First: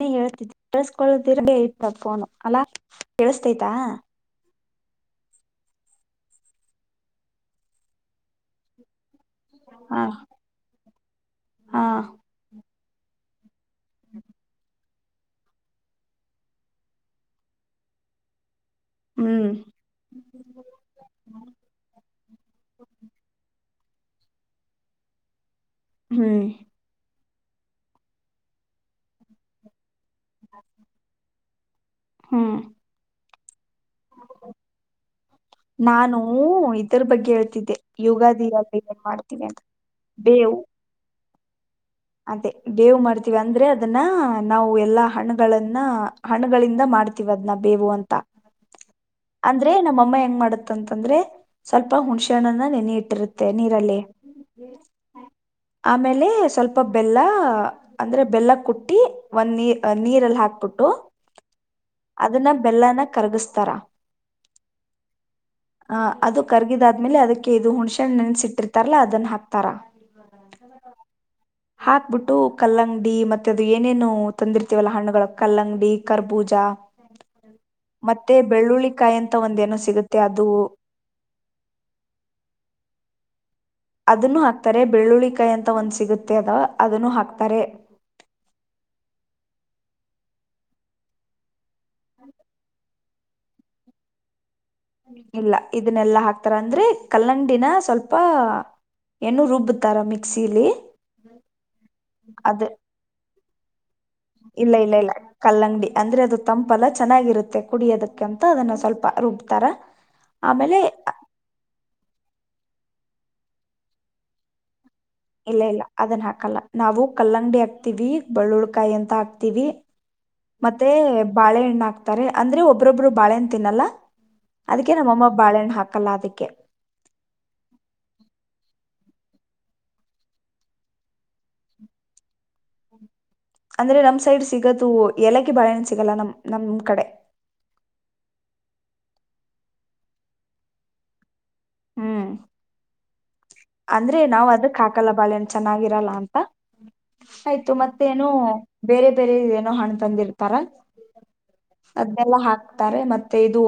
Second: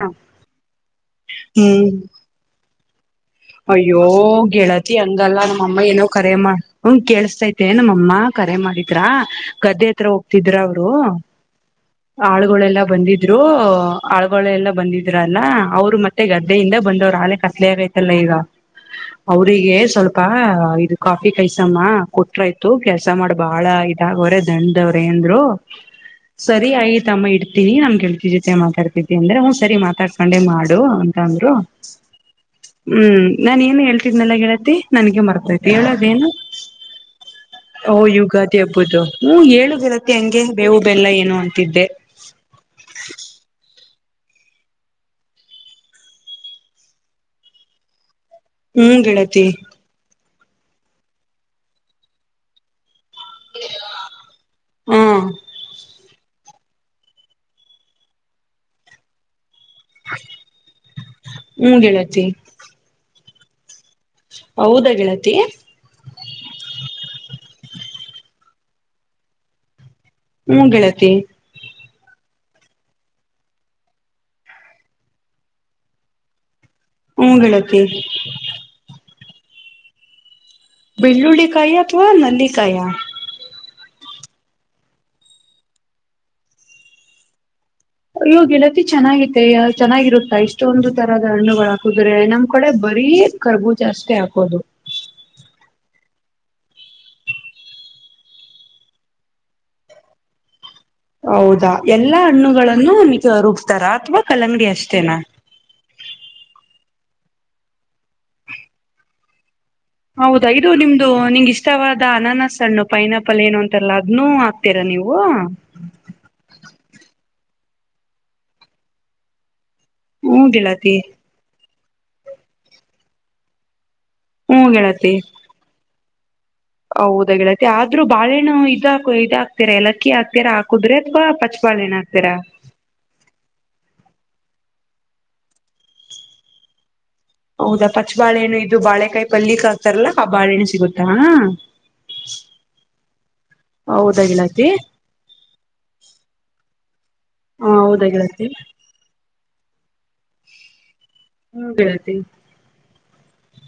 ನೀ ಹೇಳ್ತಿದ್ದಿ ಕಳ್ಸ್ಕಳದಿರ್ಗ ಹ್ಮ್ ಇತ ಫೋನು ಅಲಾ. ಅಯ್ಯೋ ಗೆಳ ತಿ ಹಂಗಲ್ಲಾ ನಮ್ಮ ಅಮ್ಮ ಏನೋ ಕರೆ ಮಾಡ ಹ ಕೇಳಸ್ತೈತೆ ನಮ್ಮಅಮ್ಮ ಕರೆ ಮಾಡಿದ್ರಾ. ಗದ್ದೆ ಹ ಹತ್ರ ಹೋಗ್ತಿದ್ರ ಅವರು. ರು. ಹಾ ಆಳುಗಳೆಲ್ಲ. ಬಂದಿದ್ರು. ಆಳ್ಗಳೆಲ್ಲ ಬಂದಿ‌. ರಾನಾ ಅವ್ರು ಮತ್ತೆ ಗದ್ದೆಯಿಂದ ಬಂದವರು ಆಲೆ ಕತ್ತಲೆ ಆಗೈ ಎಲ್ಲ ಈಗ. ಹ್ಮ್ ಅವ್ರಿಗೆ ಸ್ವಲ್ಪ ಇದು ಕಾಫಿ, ಕೈಸಮ್ಮ ಕೊಟ್ರ ಆಯ್ತು ಕೆಲ್ಸ ಮಾಡ ಬಾಳ ಇದ್ [unintelligible] ದಂಡವ್ರೆ ಎಂದ್ರು. ಹ್ಮ್ ಸರಿ ಆಯ್ತಮ್ಮ ಇಡ್ ಡ್ತೀನಿ ನಮ್ಗೆಳ್ತಿ ಜೊತೆ ಮಾತಾಡ್ತಿತಿ ಅಂದ್ರ ಹೂ ಸರಿ ಮಾತಾಡಸ್ ಮಂಡೇ ಮಾಡು ಅಂತ ಅಂದ್ರು. ಹ್ಮ್ ಹ್ಮು ನಾನ ಏ ಹೇಳ್ತಿದ್ನೆಲ್ಲ ಗೆಳತಿ ನನಗೆ ಮರ್ತೈತಿ ಹೇಳ ನಾನು ಅದೇನ. ಇದ್ರ ಬಗ್ಗೆ ಹೇಳ್ತಿದ್ದೆ ಓ ಯುಗಾದಿ ಯುಗಾದಿಯಲ್ಲಿ ಏನ್ ಹಬ್ಬುದು ಹ್ಮು ಮಾಡ್ತೀವಿ ಅಂತ ಹೇಳು ಗೆಳತಿ ಹೆಂಗೆ ಬೇವು, ಬೆಲ್ಲ ಏನು ಅ ತ್ತಿದ್ದೆ ಅದೇ ಬೇವು ಮಾಡ್ತೀವಿ ಅಂದ್ರೆ ಅ ಅದನ್ನ ನಾವು ಎಲ್ಲಾ ಹಣುಗಳನ್ನ ಹಣಗಳಿಂದ ಮಾಡ್ತೀವಿ ಅದ್ನ್ ಬೇವು ಅಂತಾ. ಹ್ಮ್ ಗೆಳತಿ ಅಂದ್ರೆ ನಮ್ಮಮ್ಮ ಹೆಂಗ್ ಮಾಡ ತನಂತಂದ್ರೆ ಸ್ವಲ್ಪ ಹುಣಸೆ ಹಣ್ಣನ್ ನೆನಿ ಇಟ್ಟಿರು ತ್ತೆ ನೀರಲ್ಲಿ ಹಾ ಆಮೇ ಲ್ಲಿ ಸ್ವಲ ಪಬ್ಬ್ ಬೆಲ್ಲ ಅಂದ್ರೆ ಬೆಲ್ಲ ಕುಟ್ಟಿ ಒಂದ ನೀರ್ ನೀರಲ್ಲಿ ಹಾಕ್ಬಿಟ್ಟು ಹ್ಮ್ ಗೆಳತಿ ಅದನ್ನ ಬೆಲ್ಲ ಕರ್ಗಸ್ ತರಾ ಹೌದಾ ಗೆಳತಿ ಹ ಅದು ಕರ್ಗಿದಾದ್ಮೇಲೆ ಅದಕ್ಕೆ ಇದು ಹುಣಿ ಹುಣಸೆ ಹಣ್ಣನ್ ಇಟ್ಟಿರ್ತಾರಲ್ಲಾ ಅದನ್ನ ಹಾಕ್ತಾರಾ. ಹೂ ಗೆಳತಿ. ಹಾಕ್ಬಿಟ್ಟು ಕಲ್ಲಂಗಡಿ ಮತ್ತೆ ಅದು ಏನೇನು ತಂದಿರ್ತಿವಲ್ಲ ಹಣ್ಣುಗಳ ಕಲ್ಲಂಗಡಿ, ಕರ್ಬೂಜ ಹ್ಮ್ ಗೆಳತಿ ಮತ್ತೆ ಬೆಳ್ಳುಳ್ಳಿಕಾಯಿ ಅಂತ ತ್ತ ಒಂದ ಏನೋ ಸಿಗುತ್ತೆ ಅದು ಬೆಳ್ಳುಳ್ಳಿಕಾಯಿ ಅಥವಾ ನಲ್ಲಿಕಾಯ. ಅದನ್ನು ಹಾಕ್ತಾರೆ ಬೆಳ್ಳುಳ್ಳಿಕಾಯಿ ಅಂತ ಒಂದ್ ಸಿಗುತ್ತೆ ಅದ ಅದನ್ನು ಹಾಕ್ತಾರೆ. ಅಲ್ಲೂ ಗೆಳತಿ ಚೆನ್ನಾಗೈತೆಯ ಚೆನ್ನಾಗಿರುತ್ತಾ ಇಷ್ಟೊಂದು ತರಹದ ಹಣ್ಣುಗಳ ಬರೇ ನಮ್ ಕಡೆ ಬರೀ ಕರ್ಬುಜಾ ಅಷ್ಟೇ ಹಾಕೋದು. ಇಲ್ಲಾ ಇದನ್ನ ಎಲ್ಲಾ ಹಾಕ್ತಾರ ಅಂದ್ರೆ ಕಲ್ಲಂಡಿನ ಸ್ವಲ್ಪ ಹೆಣ್ಣು ರುಬ್ಬುತಾರಾ ಮಿಕ್ಸಿಯಲಿ. ಹೌದಾ ಎಲ್ಲಾ ಹಣ್ಣುಗಳನ್ನು ನಿಕ ರುಬ್. ತ್ತರಾ. ಇಲ್ಲ ಇಲ್ಲೆ ಇಲ್ಲಾ ಕಲ್ಲಂಗಡಿ ಅಂದ್ರೆ ಅದು ತಂಪ್ ಬಲ ಚೆನ್ನಾಗ ಇರುತ್ತೆ ಕುಡಿಯೋದಕ್ಕೆ ಅಂತ ಅದನ್ನು ಸ್ವಲ್ಪ ರುಬ್ತಾರಾ. ಹೌದ ಐದು ನಿಮ್ದು ನಿಂಗ ಇಷ್ಟವಾದ್. ದಾ ಅನಾನಸ ಅನ್ನು ಪೈನಾಪಲ್ ಏನು ಅಂತ ಎಲ್ಲ ಅದ್ನು ಹಾಕಬೇಕ. ಇಲ್ಲೇ ಇಲ್ಲಾ ಅದನ್ ಹಾಕಲ್ಲಾ ನಾವು ಕಲ್ಲಂಗಡಿ ಹಾಕ್ತಿದಿಕ ಬೆಳ್ಳುಳ್ಕಾಯಿ ಅಂತ ಹಾಕ್ತಿಬಿ. ಹ್ಮ್ ಮತ್ತೆ ಗೆಳತಿ ಬಾಳೆಹಣ್ಣಾ ಹಾಕ್. ಆಗ್ತಾರೆ ಅಂದ್ರೆ ಒಬ್ಬ್ರೊಬ್ರು ಬಾಳೆಹಣ್ ತಿನ್ನಲ್ಲಾ. ಹ್ಮ್ ಅದಕ್ಕೆ ನಮ್ಮ ಅಮ್ಮ ಬಾಳೆಹಣ್ಣ ಹಾಕ್ ಕಲ್ಲಾ ಅದಿಕ್ಕೆ. ಹೌದ ಗೇಳತಿ ಆದ್ರು ಬಾಳೆಹಣ್ಣು ಇದಾಕು ಇದ ಹಾಕ್ತಿರಾ ಎಲಕ್ಕಿ ಹಾಕ್ತೀರಾ ಹಾ ಕುದ್ರೆ ಅಥವಾ ಪಚ್ಚ ಪಾಣಿನ ಹಾಕ್ತಿರಾ. ಅಂದ್ರೆ ನಮ್ ಸೈಡ್ ಸಿಗತು ಎಲಕ್ಕಿ ಬಾಳೆಹಣ್‌ ಸಿಗಲ್ಲಾ ನಮ್ ನಮ್ ಕಡೆ. ಹೌದಾ ಪಚ್ಚ ಬಾಳೆಣು ಇದು ಬಾಳೆಕಾಯಿ ಪಲ್ಲಿ ಕಳಸ್ತಾರಲ್ಲಾ ಆ ಬಾಳೆಹಣ್ಣ ಸಿಗುತ್ತಾ ಹಣಾ. ಹ್ಮ್. ಅಂದ್ರೆ ಹೌದಾ ನಾವ್ ಗೆಳತಿ ಅದಕ್ ಹಾಕಲ್ಲಾ ಬಾಳೆ ಹಣ್ ಚೆನ್ನಾಗ ಇರಲ್ಲಾ ಅಂತಾ ಆಯ್ತು ಹಾ ಮತ್ತ್ ಹೌದಾ ಏನು ಗೆಳತಿ ಬೇರೆ ಬೇರೆ ಇದ ಏನ್. ರ ಹಣ್ ತಂದಿರ್ತಾರಾ. ಹ್ಮ್ ಗೆಳತಿ ಅದ್ನೆಲ್ಲಾ ಹಾಕ್ತಾರೆ ಮತ್ತೆ ಇದು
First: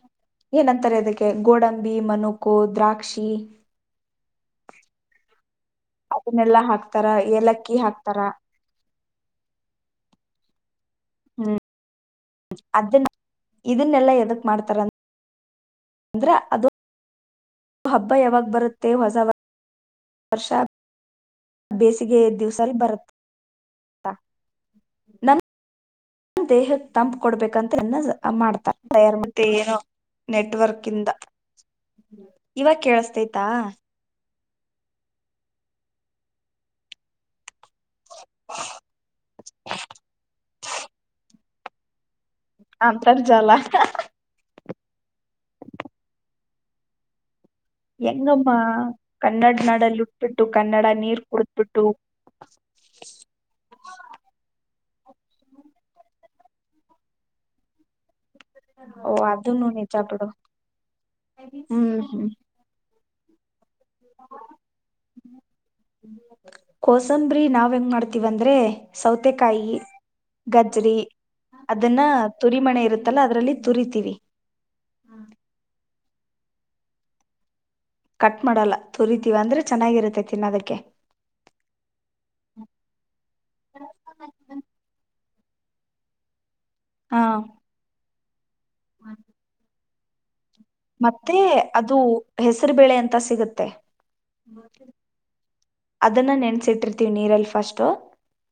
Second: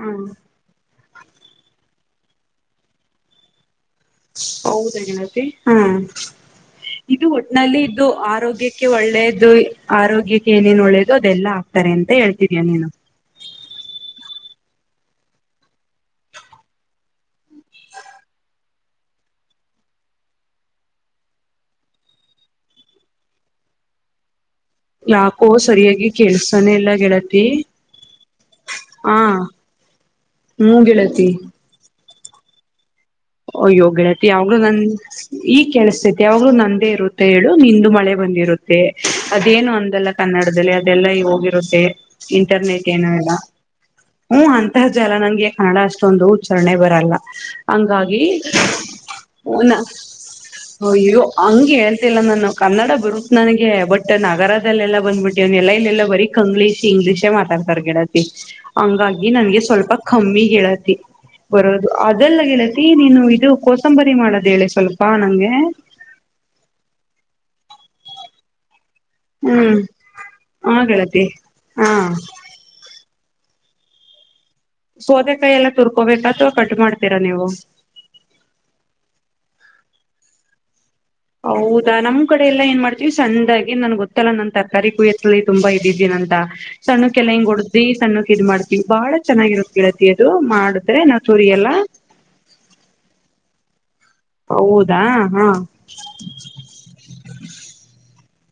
ಹ್ಮ್ ಏನ ಅಂತಾರೆ ಅದಕ್ಕೆ. ಏ ಗೋಡಂಬಿ ಮನುಕು ದ್ರಾಕ್ಷಿ. ಹೌದ ಗೆನತಿ. ಹ್ಮ ಅದನ್ನೆಲ್ಲಾ ಹಾಕ್ತಾರ, ಇದು ಏಲಕ್ಕಿ ಒಟ್ಟನಲ್ಲಿ ಇದ್ದು ಹಾಕ್ತಾರ ಆರೋಗ್ಯಕ್ಕೆ ಒಳ್ಳೇದ್ದೊಯಿ ಆರೋಗ್ಯಕ್ಕೆ. ತೇಲಿ ನೊಳ್ಳೇದು ಅದ ಎಲ್ಲಾ ಹ್ಮ್ ಹಾಕ್ತಾರೇನ್. ಅದನ್ನ ಇದನ್ನೆಲ್ಲಾ ಎದಕ್. ಮಾಡತ್ತರಾಅನ್. ಅಂದ್ರ ಅದು ಹಬ್ಬ ಯಾವಾಗ ಬರುತ್ತೆ ಹೊಸ ವರ್ಷ ಬೇಸಿಗೆಯ ದಿವ್ಸಲ್ ಬರುತ್ ತ್ತಾ. ಯಾಕೋ ಸರಿಯಾಗಿ. ಕೇಳ್ಸ್ತಾನೆ ದೇಹಕ ಇಲ್ಲ ತಂಪ್ ಗೆಳತಿ ಕೊಡ್ಬೇಕ ಅಂತೆ ಅನ್ನಝ ಅಮ್ ಮಾಡ್ತಾರೆ ತಾಯ್ರ್ ಹಾ ಮತ್ತಿ ಏನೋ ಹ್ಮೂ ನೆಟ್ವರ್ಕ್ ಇಂದಾ. ಗೆಳತಿ ಇವಾಕ ಕೇಳಸ್. ಆಯ್ತಾ‌. ಯಾವ್ಲೂ ನಂದ ಈಗ್ ಕೇಳಿಸತೈತಿ ಯಾವಾಗ್ಲೂ ನಂದೇ ಇರುತ್ತೆ ಹೇಳ್. ನಿಂದು ಮಳೆ ಬಂದಿರುತ್ತೆ ಅದೇನು ಅಂದಲ್ಲ ಕನ್ನಡದಲ್ಲಿ ಅದೆಲ್ಲಾ ಈಗ ಹೋಗಿರುತ್ತ. ತೆ. ಇಂಟರ್ನೆಟ್ ಏನು ಅಲ್ಲ ಅಂತರ್ಜಾಲ ಹು ಅನ್. ಜಾಲ ನಂಗೆ ಕನ್ನಡ ಅಷ್ಟೊಂದು ಉಚ್ಚಾರಣೆ ಬರಲ್ಲ. [unintelligible] ಹೆಂಗಮ್ಮ ಕನ್ನಡ ನಾಡಲ್ಲಿ ಹುಟ್ಬಿಟ್ಟು ಕನ್ನಡ ನೀರ್ ಅಯ್ಯೋ ಹಂಗ ಕುಡ್ದ್ಬಿಟ್ಟು ಹೇಳ್ತಿಲ್ಲ ನಾನು ಕನ್ನಡ ಬರುತ್ ನನಗೆ ಬಟ್ ನಗರ. ಅಲ್ಲೆಲ್ಲ ಬಂದಬ್ಬಿಟ್ಟಿ ಅವ್ ಎಲ್ಲ ಬರಿ ಕಂಗ್ಲೀಷ್ ಇಂಗ್ಲಿಷೆ ಮಾತಡ್ತಾರೆ ಗೆಳ ತಿ ಓ ಹಂಗಾಗಿ ನನ್ಗೆ ಅದನ್ನು ಸ್ವಲ್ಪ ನಿಜ ಬಿಡು. ಕಮ್ಮಿ ಗೆಳತಿ ಬರೋದು ಹ್ಮ್ ಅದೆಲ್ಲ ಗೆಳತಿ. ನೀನು ಇದು ಕೋರ್ಸ್. ಕೊತ್ತಂಬರಿ ಹ್ಮ್ ಮಾಡೋದ ಹೇಳೆ ಸ್ವಲ್ಪ ನನಗೆ. ಬ್ರಿ ನಾವ್ ಹೆಂಗ ಮಾಡ್ತೀವಿ ಅಂದ್ರೆ. ಸೌತೆಕಾಯಿ ಹ್ಮ್ ಹಾ ಗಜ್ಜರಿ ಗೆಳತಿ ಹಾ ಅದನ್ನ ತುರಿಮನೆ ಇರು ಅಲ್ಲ ಅದ್ರಲ್ಲಿ ತುರಿತೀವಿ. ಸೋತೆ ಕಾಯಿ ಎಲ್ಲ ತುರ್ಕೋಬೇಕ ಅಥವಾ. ಕಟ್ ಮಾಡ್ತೀರಾ ನೀವು. ಕಟ್ ಮಾಡಲ್ಲ ತುರಿತೀವಿ ಅಂದ್ರೆ ಚೆನ್ನಾಗಿರುತ್ತೆ ತಿನ್ನದಕ್ಕೆ. ಹೌದಾ ನಮ್ ಕಡೆ ಎಲ್ಲಾ ಏನ್ ಮಾಡ್ತಿವಿ ಸಣ್ಣದಾಗಿ ನನ್ ಗೊತ್ತಲ್ಲ ನನ್ ತರಕಾರಿ ಕುಯ್ಯತ್ತ ತುಂಬಾ ಇದಿದ್ದೀನಂತ. ಹಾ ಸಣ್ಣಕೆಲ್ಲ ಹಿಂಗೊಡ್ದಿವಿ ಸಣ್ಣ ಕ್ಕಿದ್ ಮಾಡ್. ಬಹಳ ಚೆನ್ನಾಗಿರುತ್ತೆ. ಕಳತಿಯದು. ಮತ್ತೆ ಅದು ಹೆಸರುಬೇಳೆ ಅಂತ ಸಿಗು. ತ್ತೆ. ಹೌದಾ ಹಾ ಅದನ್ನ ನೆನ್ಸಿಟ್ಟಿರ್ತೀವಿ ನೀರಲ್ಲಿ ಫಸ್ಟ್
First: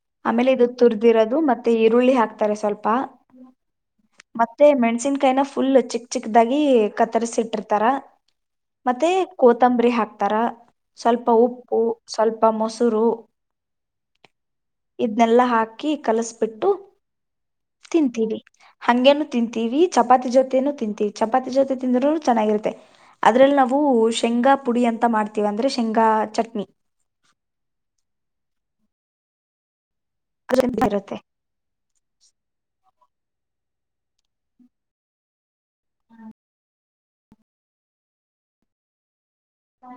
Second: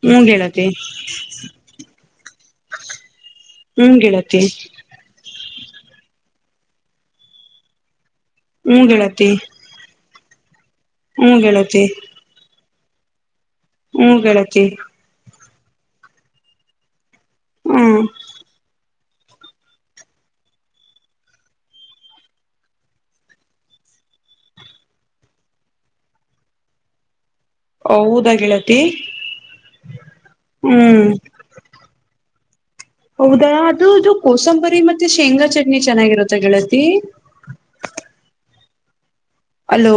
ಹ್ಮ್ ಆಮೇಲೆ ಇದು ಗೆಳತಿ ತುರ್ದಿರೋದು ಮತ್ತೆ ಉಳ್ಳಿ ಹಾಕ್ತಾರೆ ಸ್ವಲ್ಪ. ಹ್ಮ್ ಗೆಳತಿ ಮತ್ತೆ ಮೆಣಸಿನ್ಕಾಯಿನ. ಫುಲ್ ಚಿಕ್ ಚಿಕ್ದಾಗಿ ಕತ್ತರ್ಸಿ ಇಟ್ಟಿರ್ತಾರ. ಹ್ಮ್ ಮತ್ತೆ ಗೆಳತಿ ಕೊತಂಬ್ರಿ ಹಾಕ್ ಪರಾ [inaudible] ಸ್ವಲ್ಪ ಹ್ಮ್ ಉಪ್ಪು ಗೆಳತಿ [unintelligible] ಮೊಸುರು ಹ್ಮ್ ಗೆಳತಿ ಕಿ ಕಲಿಸ್ಬಿಟ್ಟು [inaudible] ಹ್ಮ್ ತಿಂತೀರಿ ಹಂಗೇನು ತಿಂತೀವಿ ಚಪಾತಿ ಜೊತೇನು ತಿಂತೀವಿ ಚಪಾತಿ ಜೊತೆ ತಿಂದ್ರೂನು ಚೆನ್ನಾಗಿರುತ್ತೆ. ಅದ್ರಲ್ಲಿ ನಾವು ಶೇಂಗಾ ಪುಡಿ ಅಂತ ಮಾಡ್ತೀವಿ ಅಂದ್ರೆ ಶೇಂಗಾ ಚಟ್ನಿ. ಹೌದ ಗೆಳತಿ. ಹ್ಮ್ [unintelligible] ಹೌದಾ ಅದು ಇದು ಕೋಸಂಬರಿ ಮತೆ ಶೇಂಗಾ ಚಟ್ನಿ ಚೆನಾ ಗಿರುತ ಗೆಳತಿ. ಅಲೋ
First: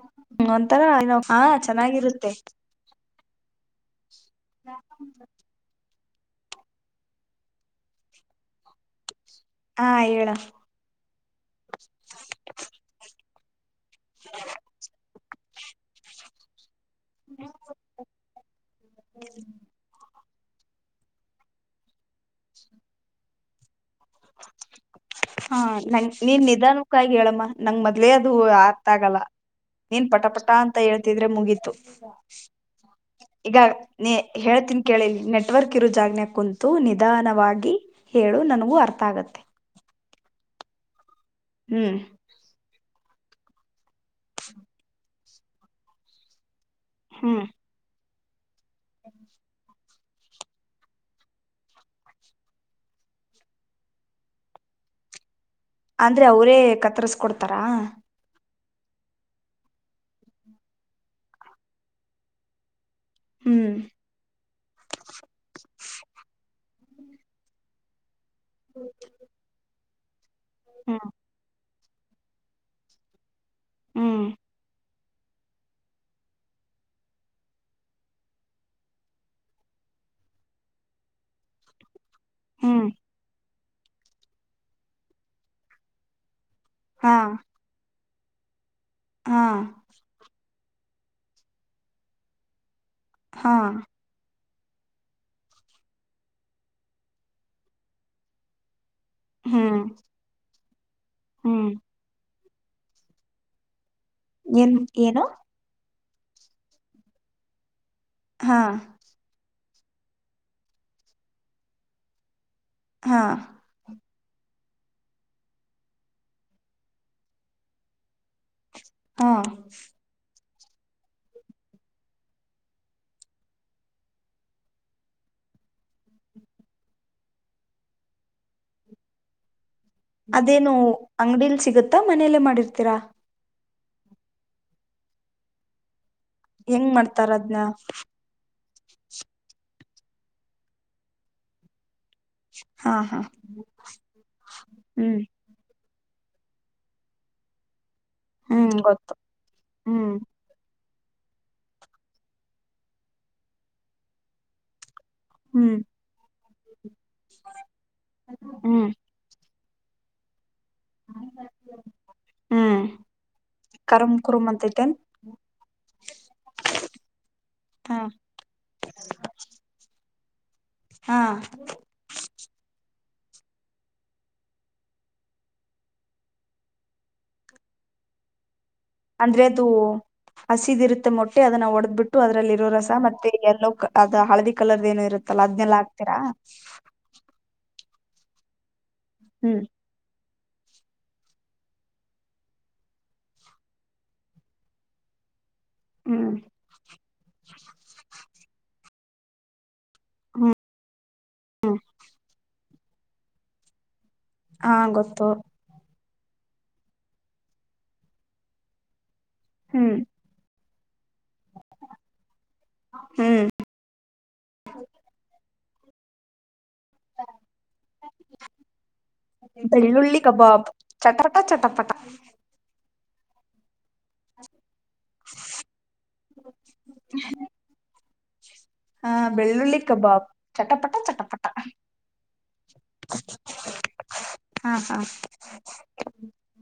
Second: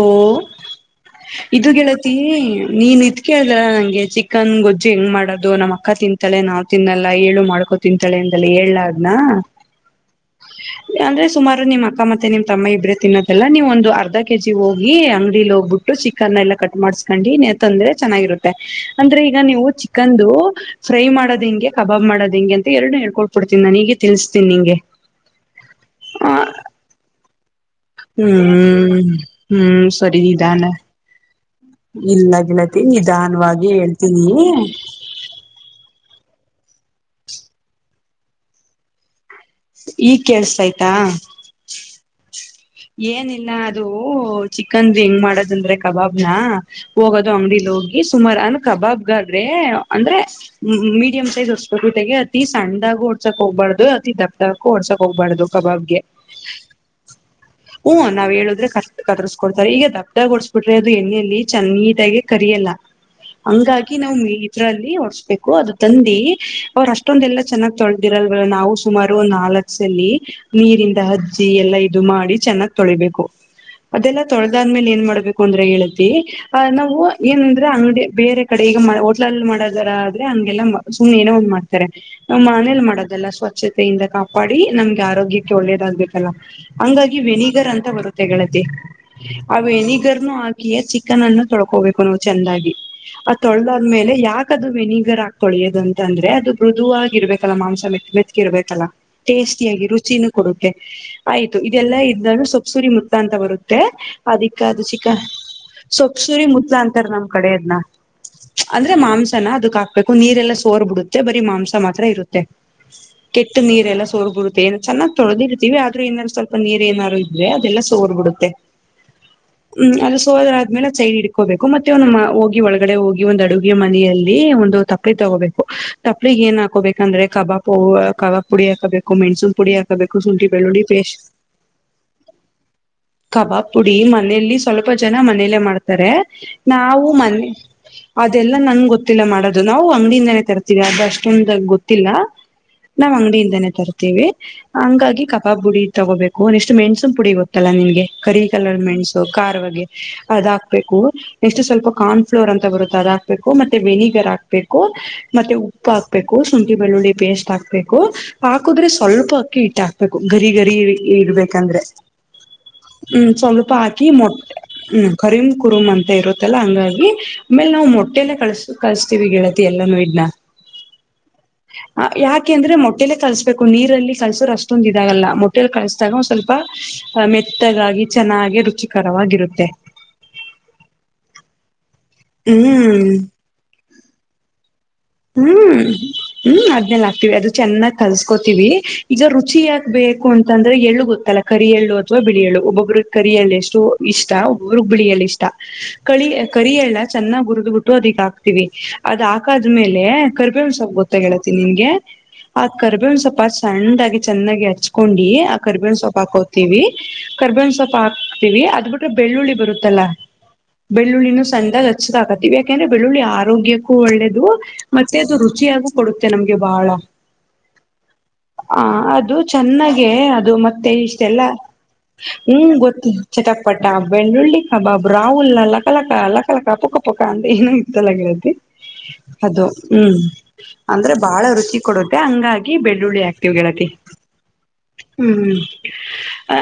ಒಂಥರ ಏನೋ ಹಾ ಇದು ಗೆಳತಿ ಚೆನ್ನಾಗಿರುತ್ತೆ ನೀನ್ ಇದ್ಕೇಳ್ದಲ್ಲ ನಂಗೆ ಚಿಕನ್ ಗೊಜ್ಜು ಹೆಂಗ್ ಮಾಡೋದು ನಮ್ಮ್ ಅಕ್ಕ ತಿಂ ತಲೆ ನಾವ್ ತಿನ್ನಲ್ಲಾ ಏಳು ಮಾಡ್ಕೊ ತಿಂತಳೆ ಎಂದಲ್ಲ ಹೇಳ್ಲಾ ಅದ್ನ. ಹಾ ಹೇಳ [inaudible] ಅಂದ್ರೆ ಸುಮಾರು ನಿಮ್ ಅಕ್ಕ ಮತ್ತೆ ನಿಮ್ ತಮ್ಮ ಇಬ್ರೇ ತಿನ್ನದು ಎಲ್ಲ ನೀವ್ ಒಂದು ಅರ್ ಕೆ ಜಿ ಹೋಗಿ ಅಂಗ್ಡಿಲಿ ಹೋ ಗುಟ್ಟ್ ಸಿಕನ್ ಎಲ್ಲ ಕಟ್ ಮಾಡ್ಸ್ಕೊಂಡಿ ತಂದ್ರೆ ಚೆನ್ನಾಗಿರುತ್ತೆ ಅಂದ್ರೆ ಈಗ ನೀವು ಚಿಕನ್ದು ಫ್ರೈ ಮಾಡದೆಂಗೆ ಕಬಾಬ್ ಮಾಡದೆಂಗೆ ಅಂತ ಎರಡು ಹೇಳ್ಕೊಟ್ಬಿಡ್ತಿನ್ ನನಿಗೆ ಹಾ ನಂಗ್ ಆ ನೀನ್ ನಿಧಾನಕ್ಕಾಗ್ ಹೇಳಮ್ಮ ನಂಗ್ ಮೊದ್ಲೇ ಅದು ಅರ್ಥ್ ಹ್ಮ್ ಆಗಲ್ಲ. ಹ್ಮ್ ಸರಿ ನಿದಾನ. ಮುಗಿ [inaudible] ಇಗ ನಿಧಾನವಾಗಿ ನೀ ಹೇಳ್ತೀನಿ ಹೇಳ್ತೀನ್ಕೇಳಿಲ್ಲಿ ನೆಟ್ವರ್ಕ್ ಇರೋ ಜಾಗ್ಞ ಕುಂತು ನಿಧಾನವಾಗಿ ಹೇಳು ನನಗೂ ಅರ್ಥ ತ್ತಾಗತ್ತೆ. ಈಗ್ ಕೇಳ್ಸ್ ತೈಯ್ತಾ. ಹ್ಮ್ [inaudible] ಏನಿಲ್ಲ ಅದು ಚಿಕನ್ ಹೆಂಗ್ ಮಾಡುದಂದ್ರೆ ಕಬಾಬ್ನ. ಹೋಗೋದು ಹ್ಮ್ ಅಂಗ್ಡಿಲಿ ಹೋಗಿ [unintelligible] ಕಬಾಬ್ಗಾದ್ರೆ ಅಂದ್ರೆ ಮೀಡಿಯಂ ಸೈಜ್ ಹೊಡ್ಸ್ ಗೊತೆೆಗೆ ಅತಿ ಸಣ್ಣಾಗ ಹೊಡ್ಸಕ್ ಹೋಗ್ಬಾರ್ದು ಅತಿ ದಪ್ಪಕು ಹೊಡ್ಸಕ್ ಹೋಗ್ಬಾರ್ದು. ಕಬಾಬ್ಗೆ ಅಂದ್ರೆ ಅವರೇ ಕತ್ರರ್ಸ್ಕ ಕೊಡ್ ಹೂ ನಾವ್ ಹೇಳುದ್ರೆ ಕರ್ ಕತ್ರರ್ಸ್ಕೊಡ್ತಾರೆ ಈಗ [unintelligible] ಅದು ಎಣ್ಣೆೆಯಲ್ಲಿ ಚೆ ನೀಟಾಗಿ ಕರಿಯಲ್ಲ. ಹ್ಮ್ ಹಂಗಾಗಿ ನಾವ್ ಇದ್ರಲ್ಲಿ ಓಡಸ್ಬೇಕು ಅದು [unintelligible] ಅವ್ರ ಅಷ್ಟೊಂದೆಲ್ಲ ಚೆನ್ನ ತೊಳ ರಲ್ ನಾವು ಸುಮಾರು ನಾಲ್ಕ ದಲ್ಲಿ ನೀರಿಂದ ಹ್ಮ್ ಅಜ್ಜಿ ಎಲ್ಲಾ ಇ ದು ಮಾಡಿ ಚೆನ್ನಾಗ್ ತೊಳಿಬೇಕು. ಅದೆಲ್ಲ ಹ್ಮ್ ತೊಳೆದಾದ್ಮೇಲೆ ಏನ್ ಮಾಡ್ ಕು ಅಂದ್ರೆ ಗೆಳ್ತಿ ಆ ನಾವು ಏನಂದ್ರೆ ಅಂಗಡಿ ಬೇರೆ ಕಡೆ ಈಗ ಹೋಟ್ಲಲ್ ಮಾಡೋದರ ಆದ್ರೆ ಹಂಗೆಲ್ಲ ಸುಮ್ಮನೆ ಏನೇ ಒಂದ್ ಮಾಡ್ತಾರೆ ನ್ ಮನೇಲಿ ಹ್ಮ್ ಮಾಡೋದಲ್ಲ ಸ್ವಚ್ಛತೆಯಿಂದ ಕಾಪಾಡಿ ನಮ್ಗೆ ಆರೋಗ್ಯಕ್ಕೆ ಒಳ್ಳೇದಾಗ್ಬೇಕಲ್ಲ ಹಾ ಈ ವೇಣಿಗರ್ ಅಂತ ಬರು ತೆ ಗಳತಿ. ಹಾ ಆ ವೇಣಿಗರನ ಹಾಕಿಯ ಚಿ [unintelligible] ತೊಳ್ಕೋಬೇಕು [unintelligible] ಚೆಂದಾಗಿ. ಆ ಹಾ ತೊಳೆದಾದ್ಮೇಲೆ ಯಾ ಅದು ವೆನಿಗರ್ ಹಾಕ ತೊಳಿಯೋದ್ ಅಂತಂದ್ರೆ ಅದು ಮೃದುವಾಗಿ ಇರ್ಬೇಕಲ್ಲ ಮಾಂಸ ಮೆತ್ ಮೆತ್ಕಿರ್ಬೇಕಲ್ಲಾ. ಹ್ಮ್ ಟೇಸ್ಟಿಯಾಗಿ ರುಚಿನೂ ಕೊಡುತ್ತೆ ಆಯ್ತು. ಹ್ಮ್ ದನು ಸೊಬ್ಸುರಿ ಮುತ್ತ ಅಂತ ಬರುತ್ತೆ. ಅದಕ್ಕ ಏನ್ ಅದು ಚಿಕ್ಕ ಏನು ಸೊಪ್ಸೂರಿ ಮುತ್ಲ ಅಂತಾರ ನಮ್ ಕಡೆ ಅದ್ನ. ಹಾ ಅಂದ್ರೆ ಮಾಂಸನ ಅದಕ ಹಾ ಬೇಕು ನೀರೆಲ್ಲಾ ಸೋರ್ ಬಿಡುತ್ತೆ ಬರೀ ಮಾಂಸ ಮಾತ್ರ ಇರುತ್ತೆ. ಹಾ ಕೆಟ್ಟ ನೀರ ಎಲ್ಲ ತೋರ್ಬಿುತ್ತೆ ಏನ್ ಚೆನ್ನ ತೊಳ್ದಿರ್ತೀವಿ ಆದ್ರೆ ಇನ್ನ ಸ್ವಲ್ ನೀರ್ ಏನಾದಾರು ಇದ್ರೆ ಅದೆಲ್ಲಾ ಸೋರ್ ಬಿಡುತ್ತೆ. ಹಾ ಹ್ಮು ಅದು ಸೋ ಆಮೇಲೆ [unintelligible] ಹಿಡ್ಕೋಬೇಕು ಮತ್ತೆ ಒಂದು ಹೋಗಿ ಒಳಗಡೆ ಹೋಗಿ ಒಂದ್ ಅಡುಗೆ ಮನೆಯಲ್ಲಿ ಒಂದು ತಪ್ಲಿ ತಗೋಬೇಕು ತಪ್ಳಿಗ ಏನ್ ಹಾಕೋಬೇಕಂದ್ರೆ ಕಬಾಬ್, ಕಬಾಬ್ ಪುಡಿ ಹಾಕೋಬೇಕು ಮೆಣಸುನ್ ಪುಡಿ ಹಾ ಅದ ಏನು ಅಂಗಡಿ ಎಲ್ ಸಿಗುತ್. ತ್ತ ಮನೆಯಲ್ಲೇ ಮಾಡಿರತ್ತಿರಾ. ಹ ಪುಡಿ ಮನೇಯಲ್ಲಿ ಸ್ವಲ್ಪ ಜನಾ ಮನೇಲ್ಲೇ ಮಾಡುತ್ತಾರೆ. ಹೆಂಗ್ ನವು ಮಾಡ್ತಾರ ಮನ್ನ್ ಅದ್ನ ಅದ ಎಲ್. ನಂಗ್ ಗೊತ್ತಿಲ್ಲಾ ಮಾಡೋದು ನಾವು ಅಂಗಡಿಯಿಂದನೇ ತರ್ತಿವಿ ಅದು ಅಷ್ಟೊಂದು ಗೊತ್. ತ್ತಿಲ್ಲಾ ಹಾ ನಾವ್ ಹಾ ಅಂಗಡಿಯಿಂದನೇ ತರ್ತೇವಿ ಹ್ಮ್ ಹಂಗಾಗಿ ಕಪಾಬ್ ಬುಡಿ. ತ್ತೊಗೋಬೇಕ್. ಕೋನ್ ಇಷ್ಟು ಮೆಣಸನ್ ಪುಡಿ ಗೊತ್ತಲ್ಲಾ ನಿನ್ಗೆ. ಕರಿ ಹ್ಮ್ ಕಲರ್ ಗೊತ್ತು ಮೆಣ್ಸು ಖಾರ್ವಾಗಿ ಹ್ಮ್ ಅದ್ ಹಾಕ್ಬೇಕು. ನೆಕ್ಸಟು ಸ್ವಲ್ಪ ಕಾರ್ನ್ ಫ್ಲೋರ್ ಅಂತ ಬರುತ್ತ ಅದ ಹಾಕ್ಬೇಕು ಮತ್ತೆ ವೆನಿಗರ್ ಹಾಕ್ಬೇಕು. ಮತ್ತೆ ಹ್ಮ್ ಉಪ್ಪು ಹಾಕ್ಬೇಕು. ಹು ಶುಂಠಿ ಬೆಳ್ಳುಳಿ. ಪೇಸ್ಟ್ ಹಾಕ್ಬೇಕು ಹಾಕುದ್ರೆ ಹ್ಮ್ ಸ್ವಲ್ಪ. ಕೀಟಾ ಹಾಕಬೇಕು ಘರಿ ಗರಿ. ಇರಬೇಕ ಅಂದ್ರೆ ಹ್ಮ್ ಹ್ಮ್ ಸ್ವಲ್ಪ ಹಾಕಿ ಕರುಮ್ ಮೊಟ್ ಕುರುಮ್ ಅಂತೈತೆನ್ ಹ್ಮ್ ಖರಿಮ್ ಕುರುಮ್ ಅಂತೆ ಇರುತ್ತ ಎಲ್ಲ ಹಂಗಾಗಿ ಆಮೇಲೆ ನಾವು ಹಾ ಮೊಟ್ಟೆನೆ ಕಳ್ಸ ಕಳಸ್ತೀವಿ ಗೆಳತಿ ಎಲ್ಲಾನೂ ಇದ್ನಾ. ಹಾ ಹಾ ಯಾಕೆ ಅಂದ್ರೆ ಮೊಟ್. ಟ್ಟೆಲೆ ಕಳ್ಸಬೇಕು ನೀರಲ್ಲಿ ಕಲ್ಸೋರ ಅಷ್ಟೊಂದ ಇದಾ ಆಗಲ್ಲಾ ಮೊಟ್ಟೆಲಿ ಕಳ್ಸ. ಚಣೋ ಸ್ವಲ್ಪ್ ಮೆತ್ತಗಾಗಿ ಚೆನ್ನಾಗಿ ರುಚಿ. ಅಂದ್ರೆ ಅದು ಹಸಿದ ಇರುತ್ತೆ ಮೊಟ್ಟೆ ಅದನ್ನ ಒಡದ್. ಟ್ಟು ಅದರಲ್ಲಿ ಇರೋ ರಸಾ ಹ್ಮ್ ಮತ್ತೆ ಎಲ್ಲೋಕ. ಅದ ಹಳದಿ ಕಲರ್. ಹ್ಮ್ ಹ್ಮ್ ಅದ್ನೆೇಲ್ಲ ಹಾಕ್ತಿವಿ ಅದು. ಚೆನ್ನಾಗ್ ಕಲ್ಸ್ಕೋತೀವಿ. ಈಗ ರುಚಿ ಹ್ಮ್ ಯಾಕ್ಬೇಕ. ಕೊಂಡ ತಂದ್ರೆ ಎಳ್ಳು ಗೊತ್ತಲ್ಲ ಕರಿ ಎಳ್ಳು ಅಥವಾ ಬಿಳಿಯಳ್ಳು ಒಬ್ಬೊಬ್ರಿಗ ಕರಿಯಳ್ಳ ಎಷ್ಟು ಇಷ್ಟಾ ಒಬ್ಬ್ರಗ ಬಿಳಿಯಳ್ಳ ಇಷ್ಟಾ. ಹ್ಮ್ ಕಳಿಯ ಕರಿ ಎಳ್ಳ ಚೆನ್ನಾಗ್ ಹುರದ್ಬಿಟ್ಟು ಅದಇಗ ಹಾಕ್ತಿವಿ. ಅದ ಆಕಾಜ. ದ್ದುಮ್ಮೇಲೆ ಹ್ಮ್ ಕರ್ಬೇ ಹೂವಿನಸ ಗೊತ್. ತ್ತ ಗೆಳತಿ ನಿನ್ಗೆ. ಆದ್ ಕಾರ್ಬೆವಿನ್ಸೊಪ್ಪ ಸ್ವಪ್ಪ್ ಸಣ್ ದಾಗಿ. ಚೆನ್ನಾಗಿ ಹಾ ಗೊತ್ತು ಹಚ್ಕೊಂಡಿ ಆ ಕರಿಬೇಣ ಸೊಪ್ಪ್. ಹಾಕೋತೀವಿ ಕರ್ಬೇನ್ ಸೊಪ್ ಹಾಕ್ತಿವಿ ಅದ್ ಬಿಟ್ಟ್ ಬೆಳ್ಳುಳ್ಳಿ ಹ್ಮ್ ಬರುತ್ತಲ್ಲಾ ಬೆಳ್ಳುಳ್ಳಿನು ಸಂದ ಹಚ್ಚದಾಕತ್ತೀವಿ ಯಾಕೆಂದ್ರೆ ಬೆಳ್ಳುಳ್ಳಿ ಹ್ಮ್ ಆರೋಗ್ಯಕ್ಕೂ ಒಳ್ಳೇದು ಮತ್ತೆದು ರುಚಿಯಾಗು ಕೊಡುತ್ತೆ ನಮ್ಗ್ ಬಹಳ ಆ ಅದು ಚೆನ್ನಾಗೇ ಬೆಳ್ಳುಳ್ಳಿ ಅದು ಕಬಾಬ್ ಮತ್ತೆ ಚಟಪಟ ಇಷ್ಟೆಲ್ಲ ಚಟಪಟ ಹ್ಮ್ ಗೊತ್ ಚಟಪಟ ಬೆಳ್ಳುಳ್ಳಿ ಕಬಾಬ್ ರಾವುಲ್ಲ ಲಕ ಲಕ ಲಕ ಲಕ ಪುಕ ಪಕ ಅಂತ ಎನೋ [unintelligible] ಗೆಳತಿ ಹಾ ಅದು ಬೆಳ್ಳುಳ್ಳಿ ಹ್ಮ್ ಕಬಾಬ್ ಚಟಪಟ ಅಂದ್ರೆ ಬಾಳ ಚಟಪಟ ರುಚಿ ಕೊಡುತ್ತೆ ಹಂಗಾಗಿ ಬೆಳ್ಳುಳ್ಳಿ ಆಕ್ತವ್ ಗೆಳತಿ ಹಾ ಹಾ ಹ್ಮ್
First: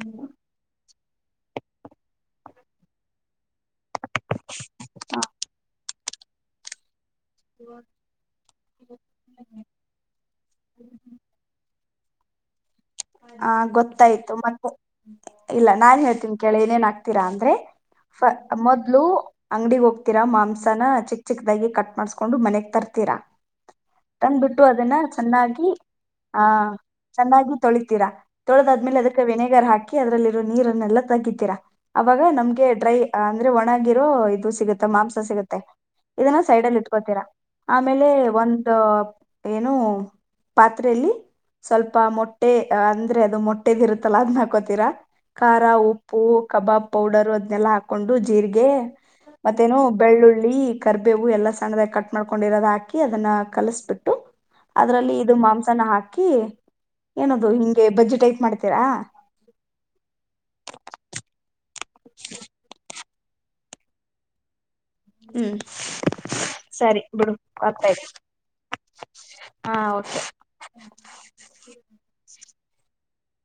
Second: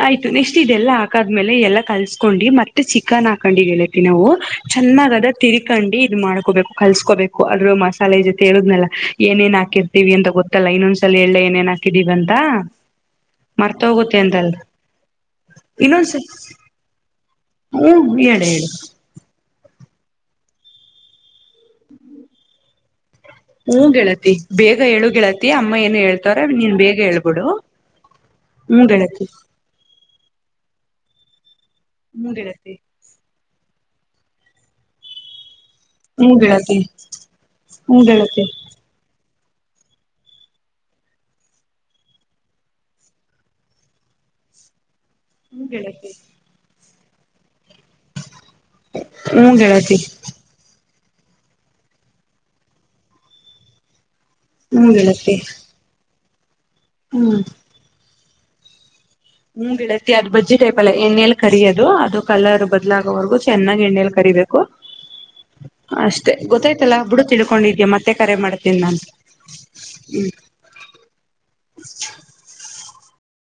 ಆಯ್ತು ನೆಕ್ಸ್ಟ್ ಇದೆಲ್ಲಾ ಹಾಕಾದ್ಮೇಲೆ ಎಲ್ಲ ಕಲ್ಸ್ಕೊಂಡು ಮತ್ತ್ ಚಿಕನ್ ಕಂಡಿ ಗೆಳತಿ ನಾವು ಚೆನ್ನಾಗದ ತಿರಿಕಂಡಿ [unintelligible] ಮಾಡ್ಕೋಬೇಕು ಕಲ್ಸ್ಕೋಬೇಕು ಕ್ ಮಸಾಲೆ ಜೊತೆ ಹೇಳೋದ್ನಲ್ಲ ಏನೇನ್ ಹಾಕಿರ್ತಿವಿ ಅಂತ ಗೊತ್ತಲ್ಲ ಇನ್ನೊಂದ್ಸಲ ಎಳ್ಳೆ ಏನ್ ಹ ಕಿದಿವಿ ಅಂತ. ಹ ಮರ್ತೋಗುತ್ತೆ ಗೊತ್ತಾಯ್ತು ಅಂತಲ್ಲ ಮತ್ತೆ ಇಲ್ಲ ನಾನ್ ಇನ್ನೊಂದ್ಸಲ ಹೇಳ್ತೀನಿ ಕೇಳಿ ಏನೇನ್ ಆಗ್ತೀರಾ ಅಂದ್ ಹ್ಮ ಹೇಳು [unintelligible] ಹೇಳು ಮೊದ್ಲು ಅಂಗ್ಡಿ ಹೋಗ್ ರ್ತೀರಾ ಮಾಂಸನ ಚಿಕ್ ಚಿಕ್ದಾಗಿ ಕಟ್ ಮಾಡ್ಸ್ಕೊಂಡು ಮನೆಗ್ ತರ್ತೀರ. ಹ್ಮಂ ಗೆಳತಿ ಬೇಗ ಹೇಳು ಗೆಳತಿ ಚೆನ್ನಾಗಿ ಅಮ್ಮ ಏನು ಹೇಳ್ತಾವ್ರೆ ನೀನ್ ಬೇಗ ಹೇಳ್ಬಿಡು. ತೊಳಿತಿರಾ ಹ್ಮ್ ತೋಲ್ದಾದ್ಮೇಲೆ ಅದಕ್ಕೆ ಗೆಳತಿ ವೆನೆಗರ್ ಹಾಕಿ ಅದರಲ್ಲಿರೋ ನೀರನ್ನ್ [unintelligible] ತಾಕಿತ್ತಿರಾ ಅವಾಗ ಹ್ಮ್ ನಮ್ಗೆ ಗೆಳತಿ ಡ್ರೈ ಆಮ್ ಅಂದ್ರೆ ಒಣಗಿರೋ ಇದು ಸಿಗುತ್ತೆ ಮಾಂಸ ಸಿಗುತ್ತೆ. ಹ್ಮ್ ಇದನ್ನ ಗೆಳತಿ ಸೈಡಲ್ಲಿ ಇಟ್ಕೊತೀರ ಹ್ಮ್ ಆಮೇಲೆ ಗೆಳತಿ ಒಂದ್ ಏನು ಪಾತ್ರೆಲಿ ಸ್ವಲ್ಪ ಮೊಟ್ಟ್ ಟ್ಟೆ ಅಂದ್ರೆ ಅದು ಮೊಟ್ಟೆದ್ ಇರುತ್ತಲ್ಲ ಅದ್ನ್ ಹಾಕೋತೀರಾ ಖಾರ ಹ್ಮ್ ಗೆಳತಿ ಉಪ್ಪು ಕಬಾಬ್ ಪೌಡರ್ ಅದ್ನೆಲ್ಲಾ ಹಾಕೊಂಡು ಜ್ ಜೀರಿಗೆ ಹ್ಮ್ ಮತ್ತೇನು ಗೆಳತಿ ಬೆಳ್ಳುಳ್ಳಿ ಕರ್ಬೇವು ಎಲ್ಲ ಸಣ್ಣದಾಗ ಕಟ್ ಮಾಡ್ಕೊಂಡು ಇರೋದ ಹಾಕಿ ಅದನ್ನ ಕಲಸ್ಬಿಟ್ಟು. ಹ್ಮ್ ಅದ್ರಲ್ಲಿ ಇದು ಗೆಳತಿ ಮಾಂಸನ ಹಾಕ್. ಕೀ ಏನದು ಹಿಂಗೆ ಬಜ್ಜಿ ಟೈಪ್. ಮಾಡ್ತೀರಾ. ಹ್ಮ ಗೆಳತಿ ಅದ್ ಬಜ್ಜಿ ಟೈಪ್ ಅಲ್ಲ ಎಣ್ಣೆಲಿ ಕರಿಯೆದ. ದು ಅದು ಕಲರ್ ಬದ್ಲ ವರ್ಗು ಚೆನ್ನಾಗಿ ಎಣ್ಣಲಿ ಕರಿಬೇಕು. ಹ್ಮ್ ಅಷ್ಟೆ ಗೊತ್ತಾಯ್ತಲ್ಲ ಸರಿ ಬಿಡು ತಿಳ್ಕೊಂಡಿದ್ಯಾ ಗೊತ್ತಾಯ್ತು ಮತ್ತೆ ಕರೆ ಮಾಡ್ತೇನಿ ನಾನ್ ಹಾ ಓಕೆ. ಹ್ಮ್.